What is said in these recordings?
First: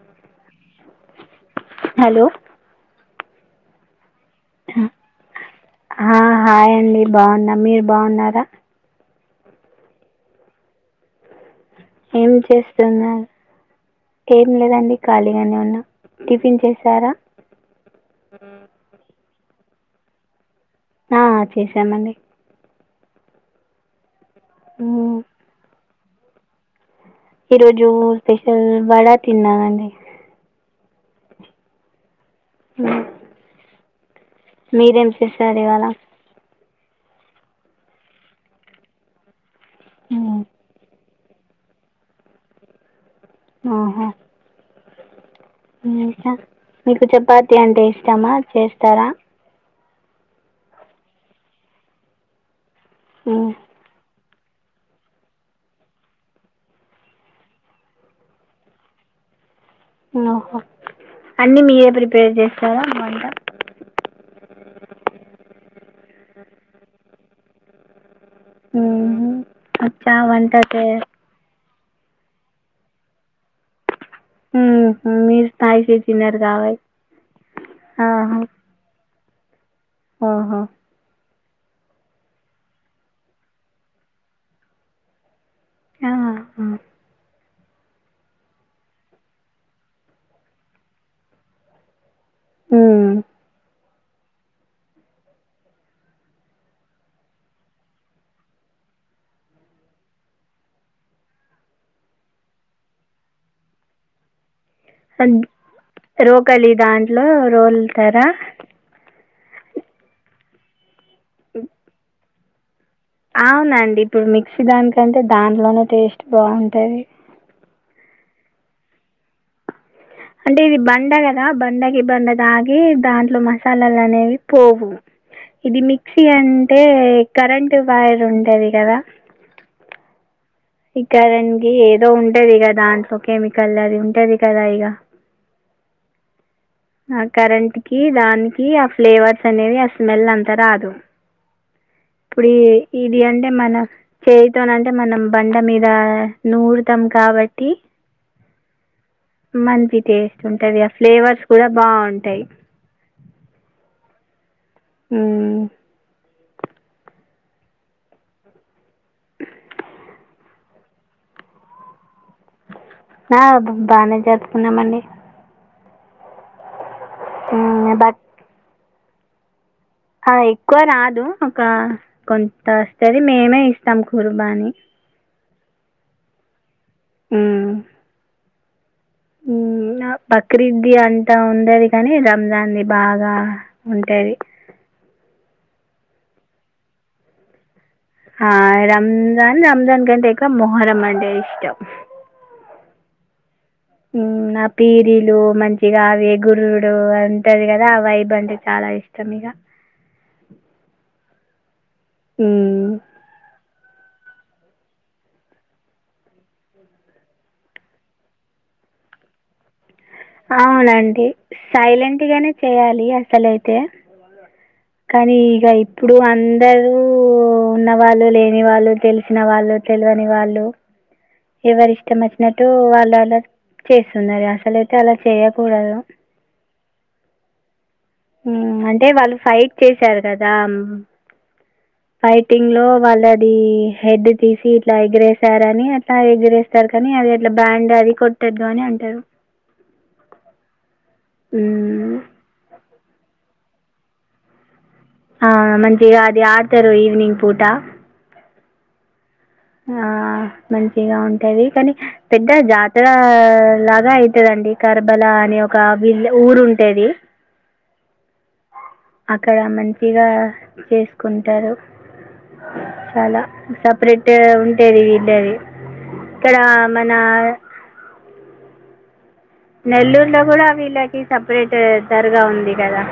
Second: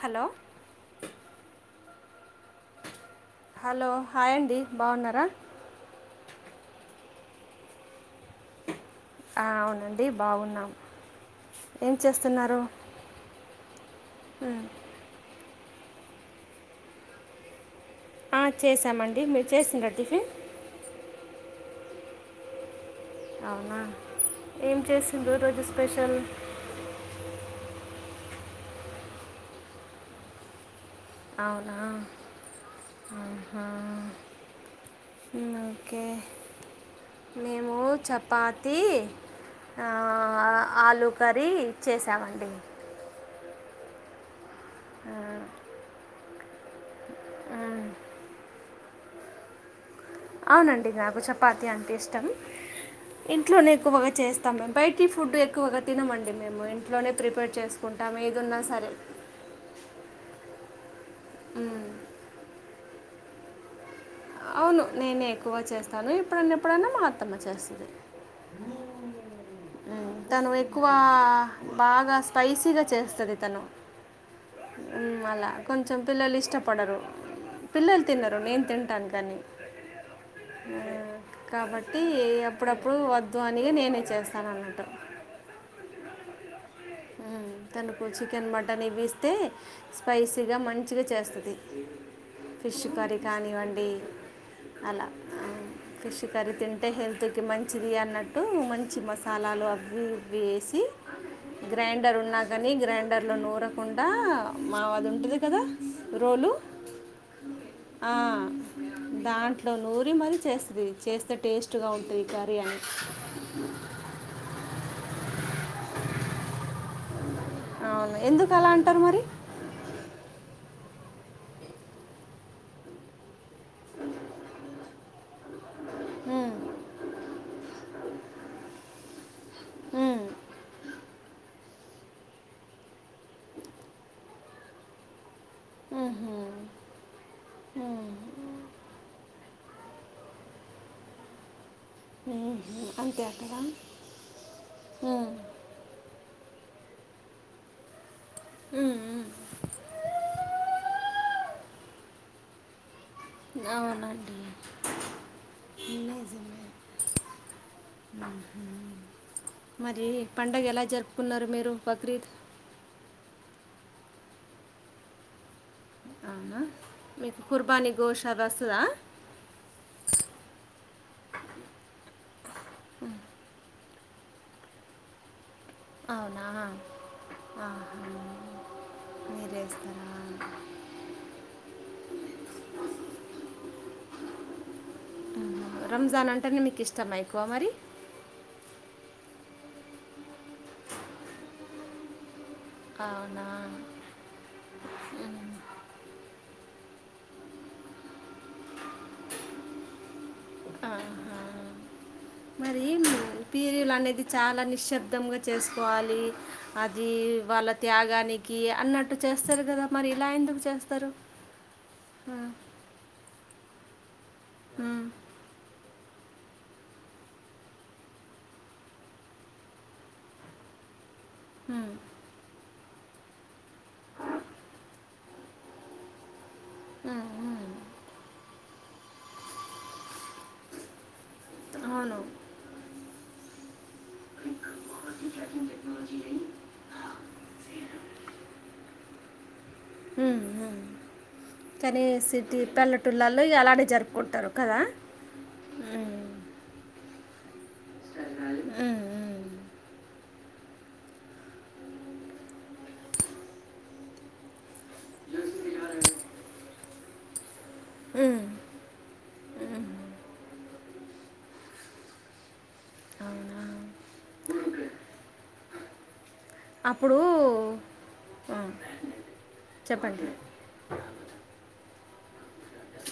Hello hello hello hi అండి బావున్నారా? ఆ హాయ్ అండి బావున్నా. మీరు బాగున్నారా? అవునండి బావున్నాం ఏం చేస్తున్నారు ఏం లేదండి ఖాళీగానే ఉన్నా టిఫిన్ చేసారా? ఆ చేసామండి మీరు చేసిండ్రా టిఫిన్? ఆ చేసామండి అవునా ఏం చేసింది రోజు స్పెషల్? ఈరోజు టిఫిన్ వడా తిన్నానండి. అవునా ఉమ్, ఉహు మీరేం చేసారు ఇవాళ? మేము చపాతి ఆ ఉమ్, ఆలూ కర్రీ ఇచ్చేసామండి. ఆహా ఆ మీకు చపాతి అంటే ఇష్టమా, చేస్తారా? అవునండి నాకు చపాతి అంటే ఇష్టం. ఉమ్, ఇంట్లోనే ఎక్కువగా చేస్త త్తాం బయటి ఫుడ్ ఎక్కువగా తినమండి మేము. ఇంట్లోనే ప్రిపేర్ చేసుకుంటాము ఏదున్నా సరే [inaudible] ఓహో అన్ని మీరే ప్రిపేర్ చేస్తారా వంట? అవును నేనే ఎక్కువ చేస్తాను ఎప్పుడన్న ఎప్పుడైన్నా మా అత్తమ్మ చేస్తది. ఉమ్, ఉ వచ్చా తను వంట చే ఎక్కువ బాగా స్పైసీగా చేస్తది తను ఉమ్, మ్ మీరు అలా స్పైసీ కొంచెం పిల్లలు తినరు కాబట్టి ఇష్టపడరు. పిల్లలు తినరు నేను తింటా ఆహా కాబట్టి అప్పుడప్పుడు వద్దు అనిగ నేనే చేస్తాను అన్నట్టు ఆహ మ్ తనకు చికెన్, మటన్ ఇవి ఇస్తే స్పైసీగా మంచిగా చేస్తది. ఫిష్ కర్రీ కానివ్వండి అలా మ్ పిష్ కర్రీ తింటే హెల్త్కి మంచిది అన్నట్టు మంచి మసాలాలు అవి ఇవి వేసి గ్రైండర్ ఉన్నా కాని గ్రైండర్ లో నూరకుండా మా అది సన్ ఉంటుంది కదా రోలు రోకలి దాంట్లో ఆ, రోలుతారా? దాంట్లో నూరి మరీ చేస్తది చేస్తే టేస్ట్ గా ఉంటుంది కర్రీ అని అవునండి ఇప్పుడు మిక్సీ దానికంటే దాంట్లోనే టేస్ట్ బావుంటది. అవును ఎందుకు అలా అంటారు మరి? అంటే ఇది బండగదా బండకి బండ తాగి దాంట్లో మసాలాలు అనేవి పోవు. ఇది మిక్సీ ఉమ్, అంటే కరెంట్ వైర్ ఉంటది కదా మ్ ఇక్కదనికి ఏదో ఉంటది కదా కెమికల్ అది ఉంటది కదా ఇక ఆహ ఆ కరెంట్ కి దానికి ఆ ఫ్లేవర్ సనేవి ఆ స్మెల్ అంతారదు ఇప్పుడు మ్మ్. ఇది అంతే అంటే కదా మనం చేయితోనీ అంటే మనం ఉమ్, బండ్ల మీద నూర్తాం కాబట్టి మంచి టేస్ట్ ఉంటది ఆ ఫ్లేవర్స్ కూడా బాగుంటాయి అవునండి ఆహ్ హుహ్ మరి పడగ ఎలా జరుపుకున్నారు మీరు బక్రీద్ ఆహ్ బానే జరుపుకున్నామండి అవునా మీకు కుర్బానీ మ్మ్, బట్ గోష్ ఆది వస్తదా ఆ ఎక్కువ రాదు ఒక కొంత వస్తుంది మేమే ఇ తం కుర్బాని అవునా ఆహా మ్మ్. మీరే ఇస్తార నాక్ బక్రీద్ది అంతా ఉండది కాని రంజాది బాగా ఉంటది ఆహా రంజాన్ అంటేనే నీకు ఇష్టంమ ఎక్కువ మరి ఆ రంజాన్ రంజాన్ కంట ఎక్కువ మొహరమాంట ఇష్టం అవునా ఉమ్ నా పీరీలు మంచిగా అవి గుర్రు ఉమ్ అంటది కదా ఆహ్ వైబ్ అంటే చాలా ఇష్టం ఇక మరి ఉమ్, తిర్ అనేది చాలా నిశ్శబ్దంగా చేసుకోవాలి అది వాళ్ళ త్యాగానికి అన్నట్టు చేస్తారు కదా మరి ఇలా ఎందుకు చేస్తారు అవునండి ఆ. సైలెంట్గానే చేయాలి అసలైతే ఉమ్, కానీ ఇగ ఇప్పుడు అందరూ ఉన్నవాళ్ళు లేని వాళ్ళు తెలిసిన వాళ్ళు తెలవని వాళ్లు ఎవరి ఇష్టం వచ్చినట్ వాల్ అలా చేస్తున్నారు అసలయితే అలా చేయకూడదు ఆహా అంటే వాళ్ళు ఫైట్ చేశారు కదా అవును ఫైటింగ్ లో వాళ్ళదీ హెడ్ తీసి ఇట్లా ఎగిరేసారు అని అట్లా ఎగిరేస్తారు కానీ అది అట్లా బ్యాండ్ అది కొట్టద్దు అని అంటారు హుహ్ కానీ హ్మ్. సిటీ పల టూరు లల్ల ఇగ అలాగే జరుపుకుంటారు కదా ఆజ్ మంచిగా ఉమ్, అది ఆడతారు ఈవినింగ్ పూట ఆహా హా ఆహా మంచిగా ఉంటాది కానీ పెద్ద జాతరా లాగా అయితదండి కర్బల అనే ఒక విల్ ఊరు ఉంటది ఉహ్ అక్కడ మంచిగా చేసుకుంటారు చాలా అవునా సపరేట్ ఉంటేది వీళ్ళేది ఇక్కడ మన అప్పుడు ఆ, చెప్పండి నెల్లూరులో కూడా వీళ్ళకి సపరేట్ దరగా ఉంది కదా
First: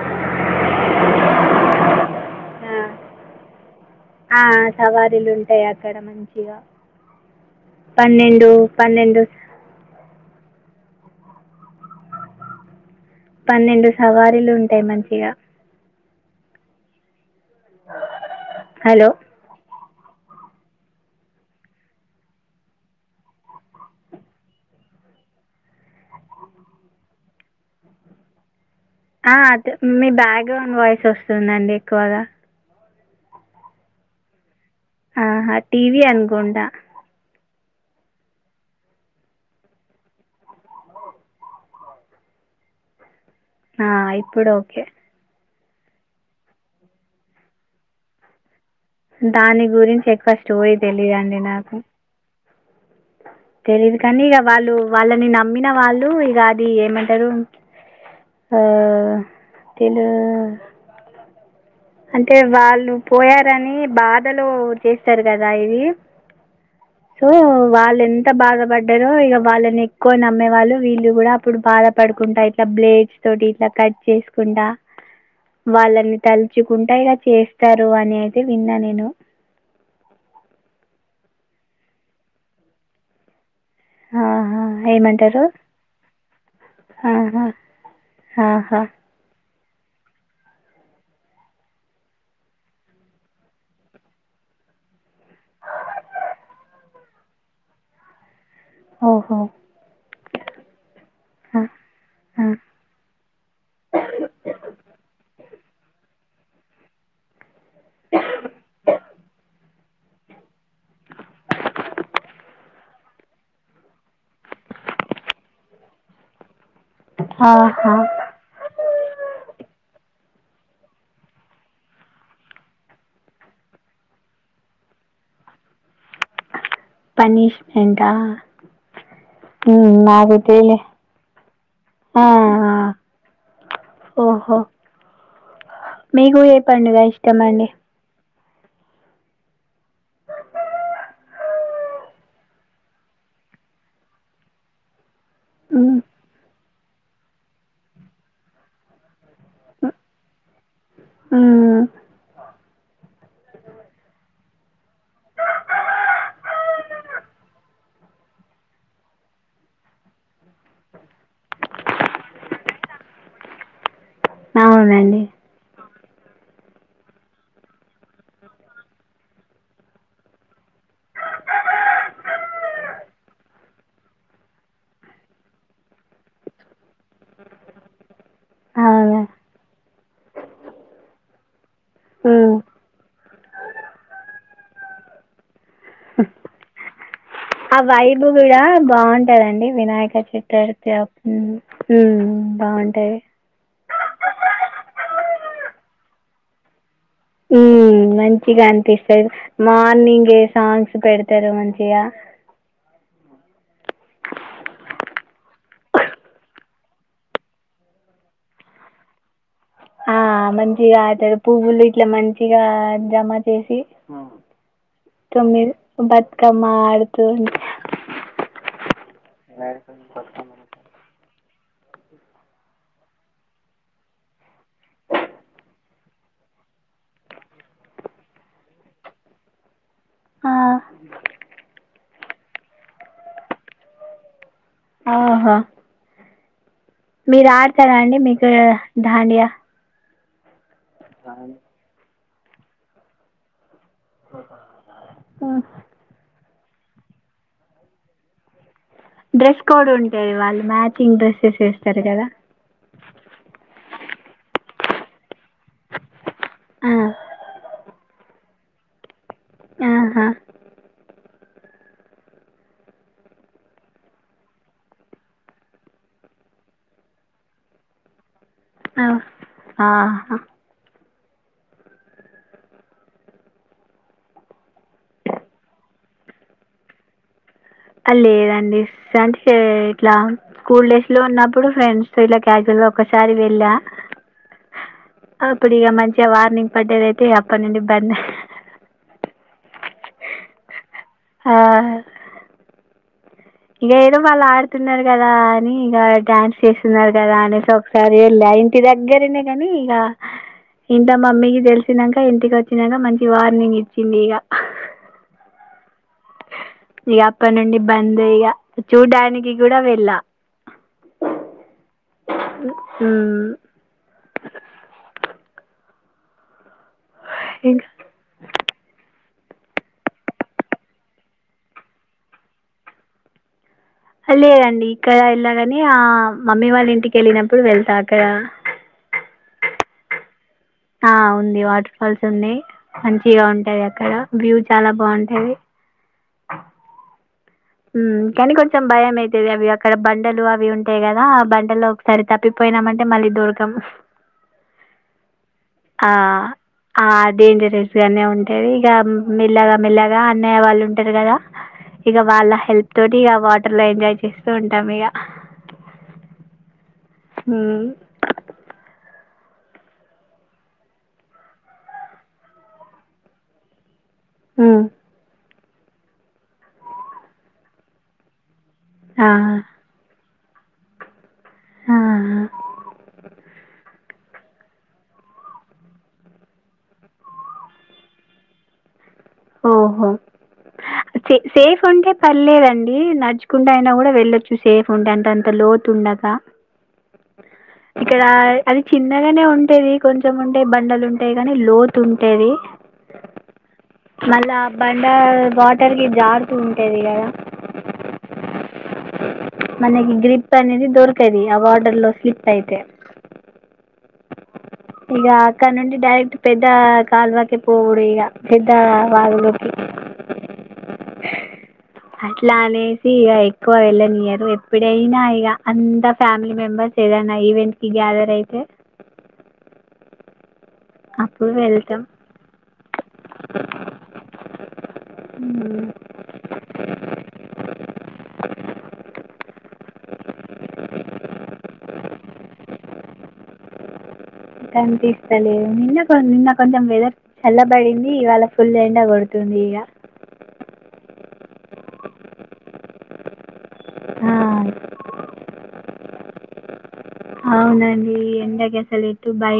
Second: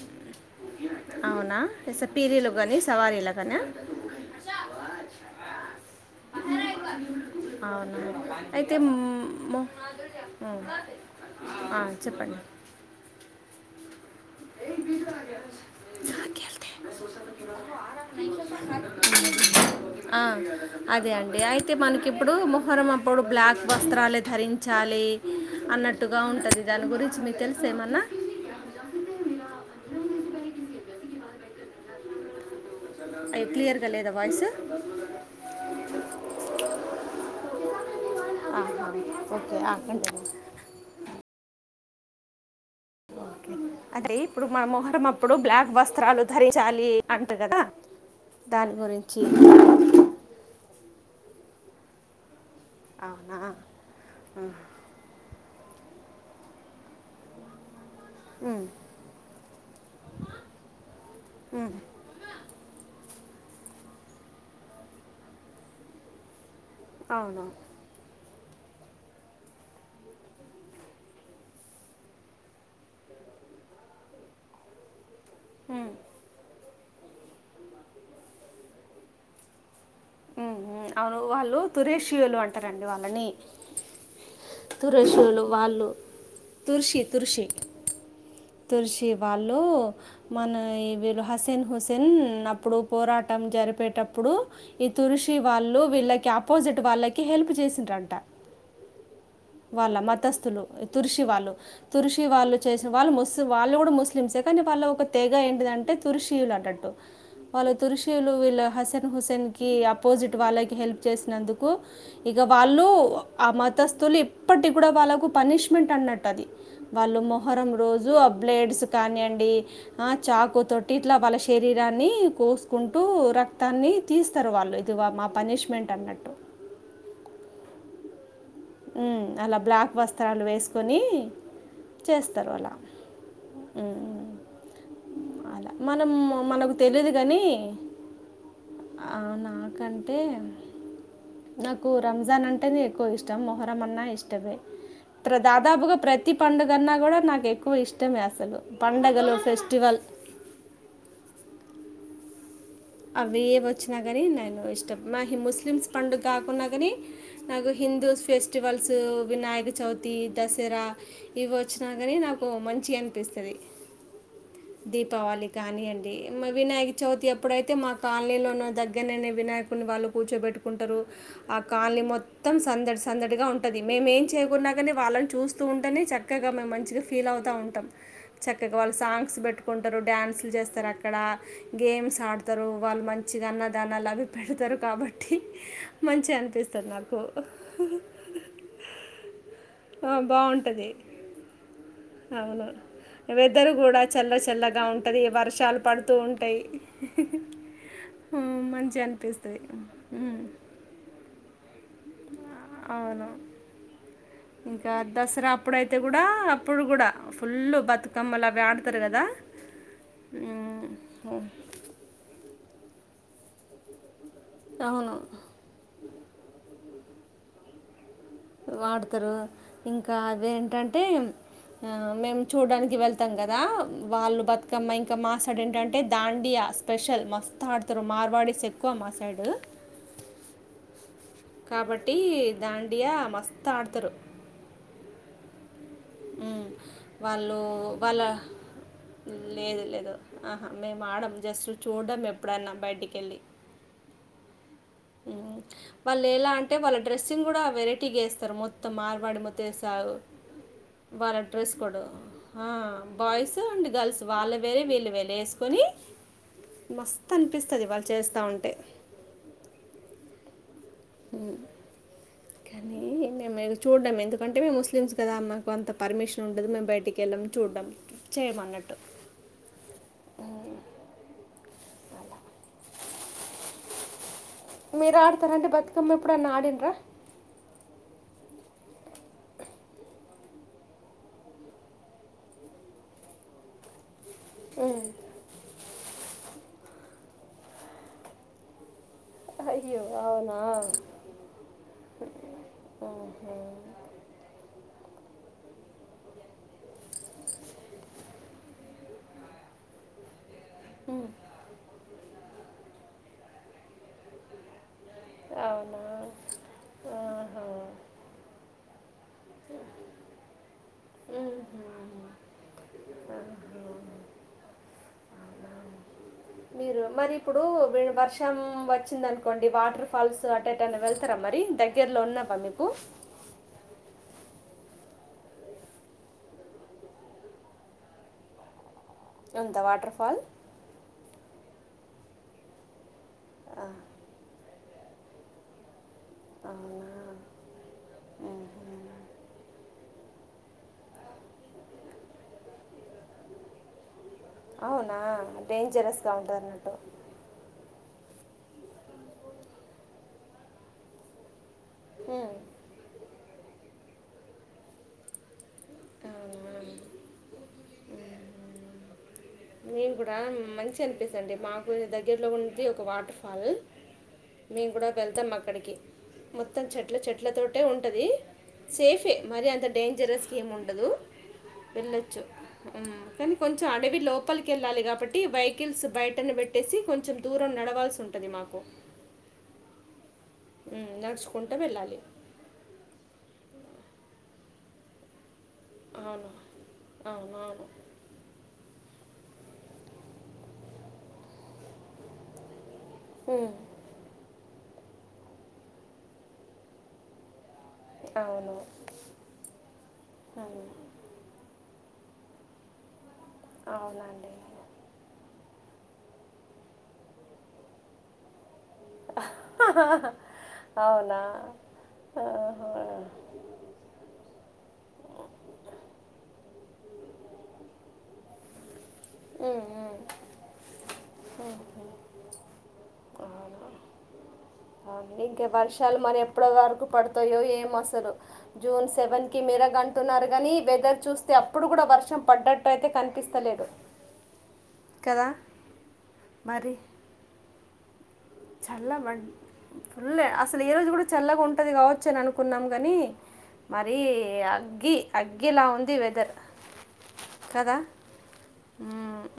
అవునా పీరీలు కానీ సవారీల కానీ ఆహ్ ఆ సవారీలు ఉంటాయి అక్కడ మంచిగా అవున పన్నెండు అయితే పన్నెండు ము ఆ చెప్పండి పన్నెండు సవారీలు ఉంటాయి మంచిగా చెప్పండి హలో ఆ అదే అండి అయితే మనకి ఇప్పుడు మొహరం అప్పుడు బ్లాక్ వస్త్రాలే ధరించాలి అన్నట్టుగా ఉంటుంది దాని గురించి మీకు తెలుసా ఏమన్నా ఆ మీ బ్యాక్గ్రౌండ్ వాయిస్ వస్తుందండి ఎక్కువగా అయి క్లియర్గా లేదా వాయిస్ టీవీ అనుకుంటా ఆ ఓకే ఆ అంటే ఇప్పుడు మన మొహరం అప్పుడు బ్లాక్ వస్త్రాలు ధరించాలి అంట కదా దాని గురించి దాని గురించి ఎక్కువ స్టోరీ తెలీదుండి నాకు అవునా తెలీదు కానీ ఇక వాళ్ళు వాళ్ళని నమ్మిన వాళ్ళు ఇక అది ఏమంటారు ఆ ఉమ్, తెలు అంటే వాళ్ళు పోయారని బాధలో చేస్తారు కదా ఇది సో అవును వాళ్ళ ఎన్ ఎంత బాధపడ్డారో ఇక వాళ్ళని ఎక్కువ నమ్మే వాళ్ళు వీళ్ళు కూడా అప్పుడు బాధ పడుకుంటారు ఇట్లా బ్లేడ్స్ తోటి ఇట్లా కట్ చేసుకుండా వాళ్ళని తలుచుకుంటే ఇలా చేస్తారు అని అయితే విన్నా నేను ఉ అవును వాళ్ళు తురేషీళ్లు అంటారండి వాళ్ళని ఆహా, తురుషలు ఏమంటారు వాళ్ళు తుర్షి తుర్షి ఆహా, ఆహా, తుర్షి వాలు మన వీళ్ళు హసేన్ హుసేన్ అప్పుడు పోరాటం జరిపేటప్పుడు ఈ తురుషీ వాళ్ళు వీళ్ళకి అపోజిట్ వాళ్ళకి హెల్ప్ చేసిర్రు అంటా ఓహో వాళ్ళ మతస్థులు తుర్సి వాళ్ళు ఆ, తుర్సి ఆ, వాళ్ళు చేసిన వాళ్ళు ముస్లి వాళ్ళు కూడా ముస్లిమ్స్ నీ వాళ్ళ ఒక తెేగ ఏంటి అంటే తురుషీయులు అన్నట్టు వాళ్ళ తురుషీయులు వీళ్ళ హసెన్ హుసేన్ అపోజిట్ వాళ్ళకి హెల్ప్ చేసినందుకు ఇక వాళ్ళు ఆ మతస్తులు ఇప్పడు కాబట్టి కూడా వాళ్ళకు పనిష్మెంట్ అన్నట్టు అది వాళ్ళు మొహరం ఆహా, రోజు అ బలేడ్స్ కానివండి ఆ చాకుతోటు ఇట్లా వాళ్ళ శరీరాన్ని కోసుకుంటూ రక్తాన్ని తీసు వాళ్ళు ఇది మా పనిష్మెంట్ అన్నట్టు పనిష్మెంట్ ఆ ఉమ్ అలా బ్లాక్ వస్త్రాలు తెలియ వేసుకొని ఆ, చేస్తారు అలా ఉమ్, ఓహో అలా మనం మీకు ఏ మనకు పండుగ తెలిదు ఇష్టం కాని అండి ఆ నాకంటే నాకు రంజాన్ అంటేనే ఎక్కువ ఇష్టం ఇష్టము మొహరమన్నా ఇష్టమే దాదాపుగా మ్మ్ ప్రతి పండుగ కన్నా కూడా నాకు ఎక్కువ ఇష్టమే అసలు పండగలు ఫెస్టివల్ ఉమ్ అవి ఏ వచ్చినా కాని నేను ఇష్టం మా ముస్లిమ్స్ పండుగ కాకున్నా కానీ నాకు హిందూ ఫెస్టివల్స్ వినాయక చవితి దసరా ఇవి వచ్చినా కాని నాకు మంచిగ అనిపిస్తదీ అవునండి దీపావళి కానీయండి వినాయక చవితి అప్పుడు అప్పుడైతే మా కాలనీలోన దగ్గరనేనే వినాయకుని వాళ్ళు కూర్చోబెట్టుకుంటారు ఆ కాలనీ మొత్తం త్తం సందడి సందడిగా ఉంటది మేమేం చేయకున్నా గానీ వాళ్ళని చూస్తూ ఉంటేనే చక్కగా మేం మంచిగా ఫీల్ అవు తా ఉంటం చక్కగా వాళ్ళు అవును సాంగ్స్ బెట్టుకుంటారు డ్యాన్స్లు చేస్తారు అక్కడ గేమ్స్ ఆడు మ్మ్ వాళ్ళు మంచిగా అన్నదానాలు అవి పెడతారు కాబట్టి మంచిగా అనిపిస్తది నాకు ఆ వైబు గుడా బాగుంటదండి ఆ, వినాయక బాగుంటుంది చతుర్థప్ ఉమ్ ఉమ్మ్ అవును బాగుంటది వెదర్ కూడా చల్ల చల్లగా ఉంటది వర్షాలు పడుతూ ఉంటయ్ ఉ మంచిగా అనిపిస్తది అనిపిస్తుంది మార్నింగ్ ఏ ఉమ్. సాంగ్స్ పెడతరు మంచిగా అవును ఇంకా దసరా అప్పుడైతే కూడా అప్పుడు కూడా ఫుల్లు బతుకమ్మలవి ఆడుతారు గదా ఆ మంచిగా అడుతరు పువ్వులు ఇట్లా మంచిగా జమ చేసి అవును తొమ్మిది బతుకమ్మ ఆడుతూ వాడతరు ఇంకా అవెంటంటే ఆ మేమ్ చూడానికి వెళ్తాం కదా వాళ్ళు బతుకమ్మ ఇంకా మాసైడ్ ఏంటంటే దాండి యా స్పెషల్ మస్తఆడ్తర్ మార్వాడీస్ ఎక్కువ మా సైడు ఆ కాబట్టి దాండియా మస్త్ ఆడ్తరు ఆహ్ ఉమ్ మీరడుతారాండి మీకు దాండియా మేమ్ ఆడం జస్ట్ చూడ్డమే ఎప్పుడన్నా బయటికెళ్ళి ఓ వాళ్ళు ఎలా అంటే వాళ్ళ డ్రెస్సింగ్ కూడా వెరైటీగేస్తరు మొత్ డ్రెస్ కోడ్ ఉంటది వాళ్ళ వాళ్ళ dress code boys and girls వాల్లె వేరే విళ్ళు వెలె ఎసుకొని ఆ మస్తనిపిస్తది వాళు చేస్త ఉంటే ఆహా కానీ మేమెల్లి చూడ్డం ఎందుకంటే మేము ముస్లిమ్స్ కదా మాకు అంత పర్మిషన్ ఉండదు మేం బయటికెళ్ళం చూడ్డం కి చేయమన్నట్టు ఆహ్ మీరడ్తారంటే బతుకమ్మ ఎప్పుడన్న ఆడింన్రా అ లేదండి సెంట్స్ ఎ ఇట్లా స్కూల్ డేస్ లో ఉన్నప్పుడు ఫ్రెండ్స్ తో ఇట్లా క్యాజువల్గా ఒకసారి వెళ్ళ అప్పుడిగ మంచిగా వార్నింగ్ పడ్డదైతే ఇగ అప్పనుండిబ్బంద్ అయ్యో అవునా హ ఓహ ఇంగేదో వాళ్ళు ఆడుతున్నారు కదా అని ఇగ డాన్స్ చేస్తున్నారు కదా అనేసి ఒకసారి వెళ్ళ ఇంటి దగ్గరనే కాని ఇగ ఇంట మమ్మీకి తెలిసినంక ఇంటికచ్చినంక మంచి వార్నింగ్ ఇచ్చింది ఇగ అవునా ఆహా. చూడ్డానికి కూడా వెళ్ళా మ్మ్. ఉమ్ మీరు మరి ఇప్పుడు ఇంకా వర్షం వచ్చిందం కోండి వాటర్ ఫాల్స్ అట్టేటన్న వెళ్తారా మరి దగ్గర్లో ఉన్నావా మీకు లేదండి ఇక్కడ ఎళ్ళగానే ఆ మమ్మీ వాళ్ళ ఇంటికి ఎళ్ళినప్పుడు వెళ్తా అక్కడ ఉంతా వాటర్ ఫాల్ ఆ ఉంది వాటర్ ఫాల్స్ ఉంది మంచిగా ఉంటాది అక్కడ వ్యూ చాలా బాగుంటాది అవునా కానీ కొంచెం మ్మ్. భయం అయితది అవి అక్కడ బం బంటలు అవి ఉంటాయి కదా బంటల్లో ఒకసారి తప్పిపోయినామంటె మళ్ళీ దొరకం అవునా ఆ! డేంజరెస్స్గా ఉంటదన్నట్టు ఆ! డేంజరస్‌గానే ఉంటది ఇగ మెల్లగా మెల్లగా అన్నయ్య వాళ్ళు ఉంటారు కదా ఇగ వాళ్ళ ఉమ్. హెల్ప్ తోటి ఇగ వాటర్ లో ఎంజాయ్ చేస్తూ ఉంటాం ఇగ అవునా ఉ నేను కూడా మంచి అనిపిస్తడి మాకు దగ్గరలో ఉండే ఒక వాటర్ ఫాల్ హ్మ్. మేము కూడా వెళ్తాం అక్కడికి మొత్తం చెట్ల చెట్ల తోటే ఉంటది ఆ! సేఫే మరి అంత డేంజరస్ ఏమి ఉండదు ఆ! వెళ్ళొచ్చు కానీ కొంచెం అడవి లోప్ లోప్పలికెళ్ళాలి కాబట్టి వెహికల్స్ బయటను పెట్టేసి కొంచెం దూరం నడవాల్సి ఉంటుంది మాకు ఓహో ఉమ్, నడుచుకుంటూ సేఫ్ ఉంటే వెళ్ళాలి పర్లేదండి నడ్చ్ కుంట అయినా కూడా వెళ్ళొచ్చు సేఫ్ ఉంటే అంటె అంత లో తు ఉన్డక అవును అవునవును ఇక్కడ అది చి అనగానే ఉంటది కొంచెం ఉంటయి బండలు ఉంటాయి కాని లోతు ఉంటది ఉ మళ్ళా బండ వాటర్కి జారుతూ ఉంటది కదా అవును మనకి గ్రిప్ ఉమ్, అనేది దొరకది ఆ వార్డర్ లో స్లిప్ అయితే అవునండి ఇక అక్కడ నుండి డైరెక్ట్ పెద్ద కాల్వాకి పోవుడే ఇగ పెద్ద వాగులోకి అవునా ఆ న్ ఇయర్ ఎప్పుడైనా ఇగ అంత ఫ్యామిలీ మెంబెర్స్ ఏదైనా ఈవెంట్ కి గ్యాదర్ అయితే ఉ ఉ అప్పుడు వెళ్తం అవును ఇంకా వర్షాలు మన ఎప్పటి వరకు పడతాయో ఏం అసలు జూన్ సెవెన్ కి మిర కంటున్నారు కానీ వెదర్ చూస్తే అప్పుడు కూడా వర్షం పడ్డట్టుయితే కనిపిస్తలేదు కదా కనిపిస్తలేదు నిన్న కొన్ నిన్న కొంచెం మరి వెదర్ చల్బడింది ఇవాళ ఫుల్ ఎండ చల్ల మ కొడుతుంది ఇక ఫుల్ అసలు ఈ రోజు కూడా చల్లగుంటది కావచ్చు అని అనుకున్నాం గని మరి ఆ, అగ్గి అగ్గిలా ఉన్ ది వెదర్ కదా అవునండి ఎండకిసలు ఎటు బయ మ్మ్.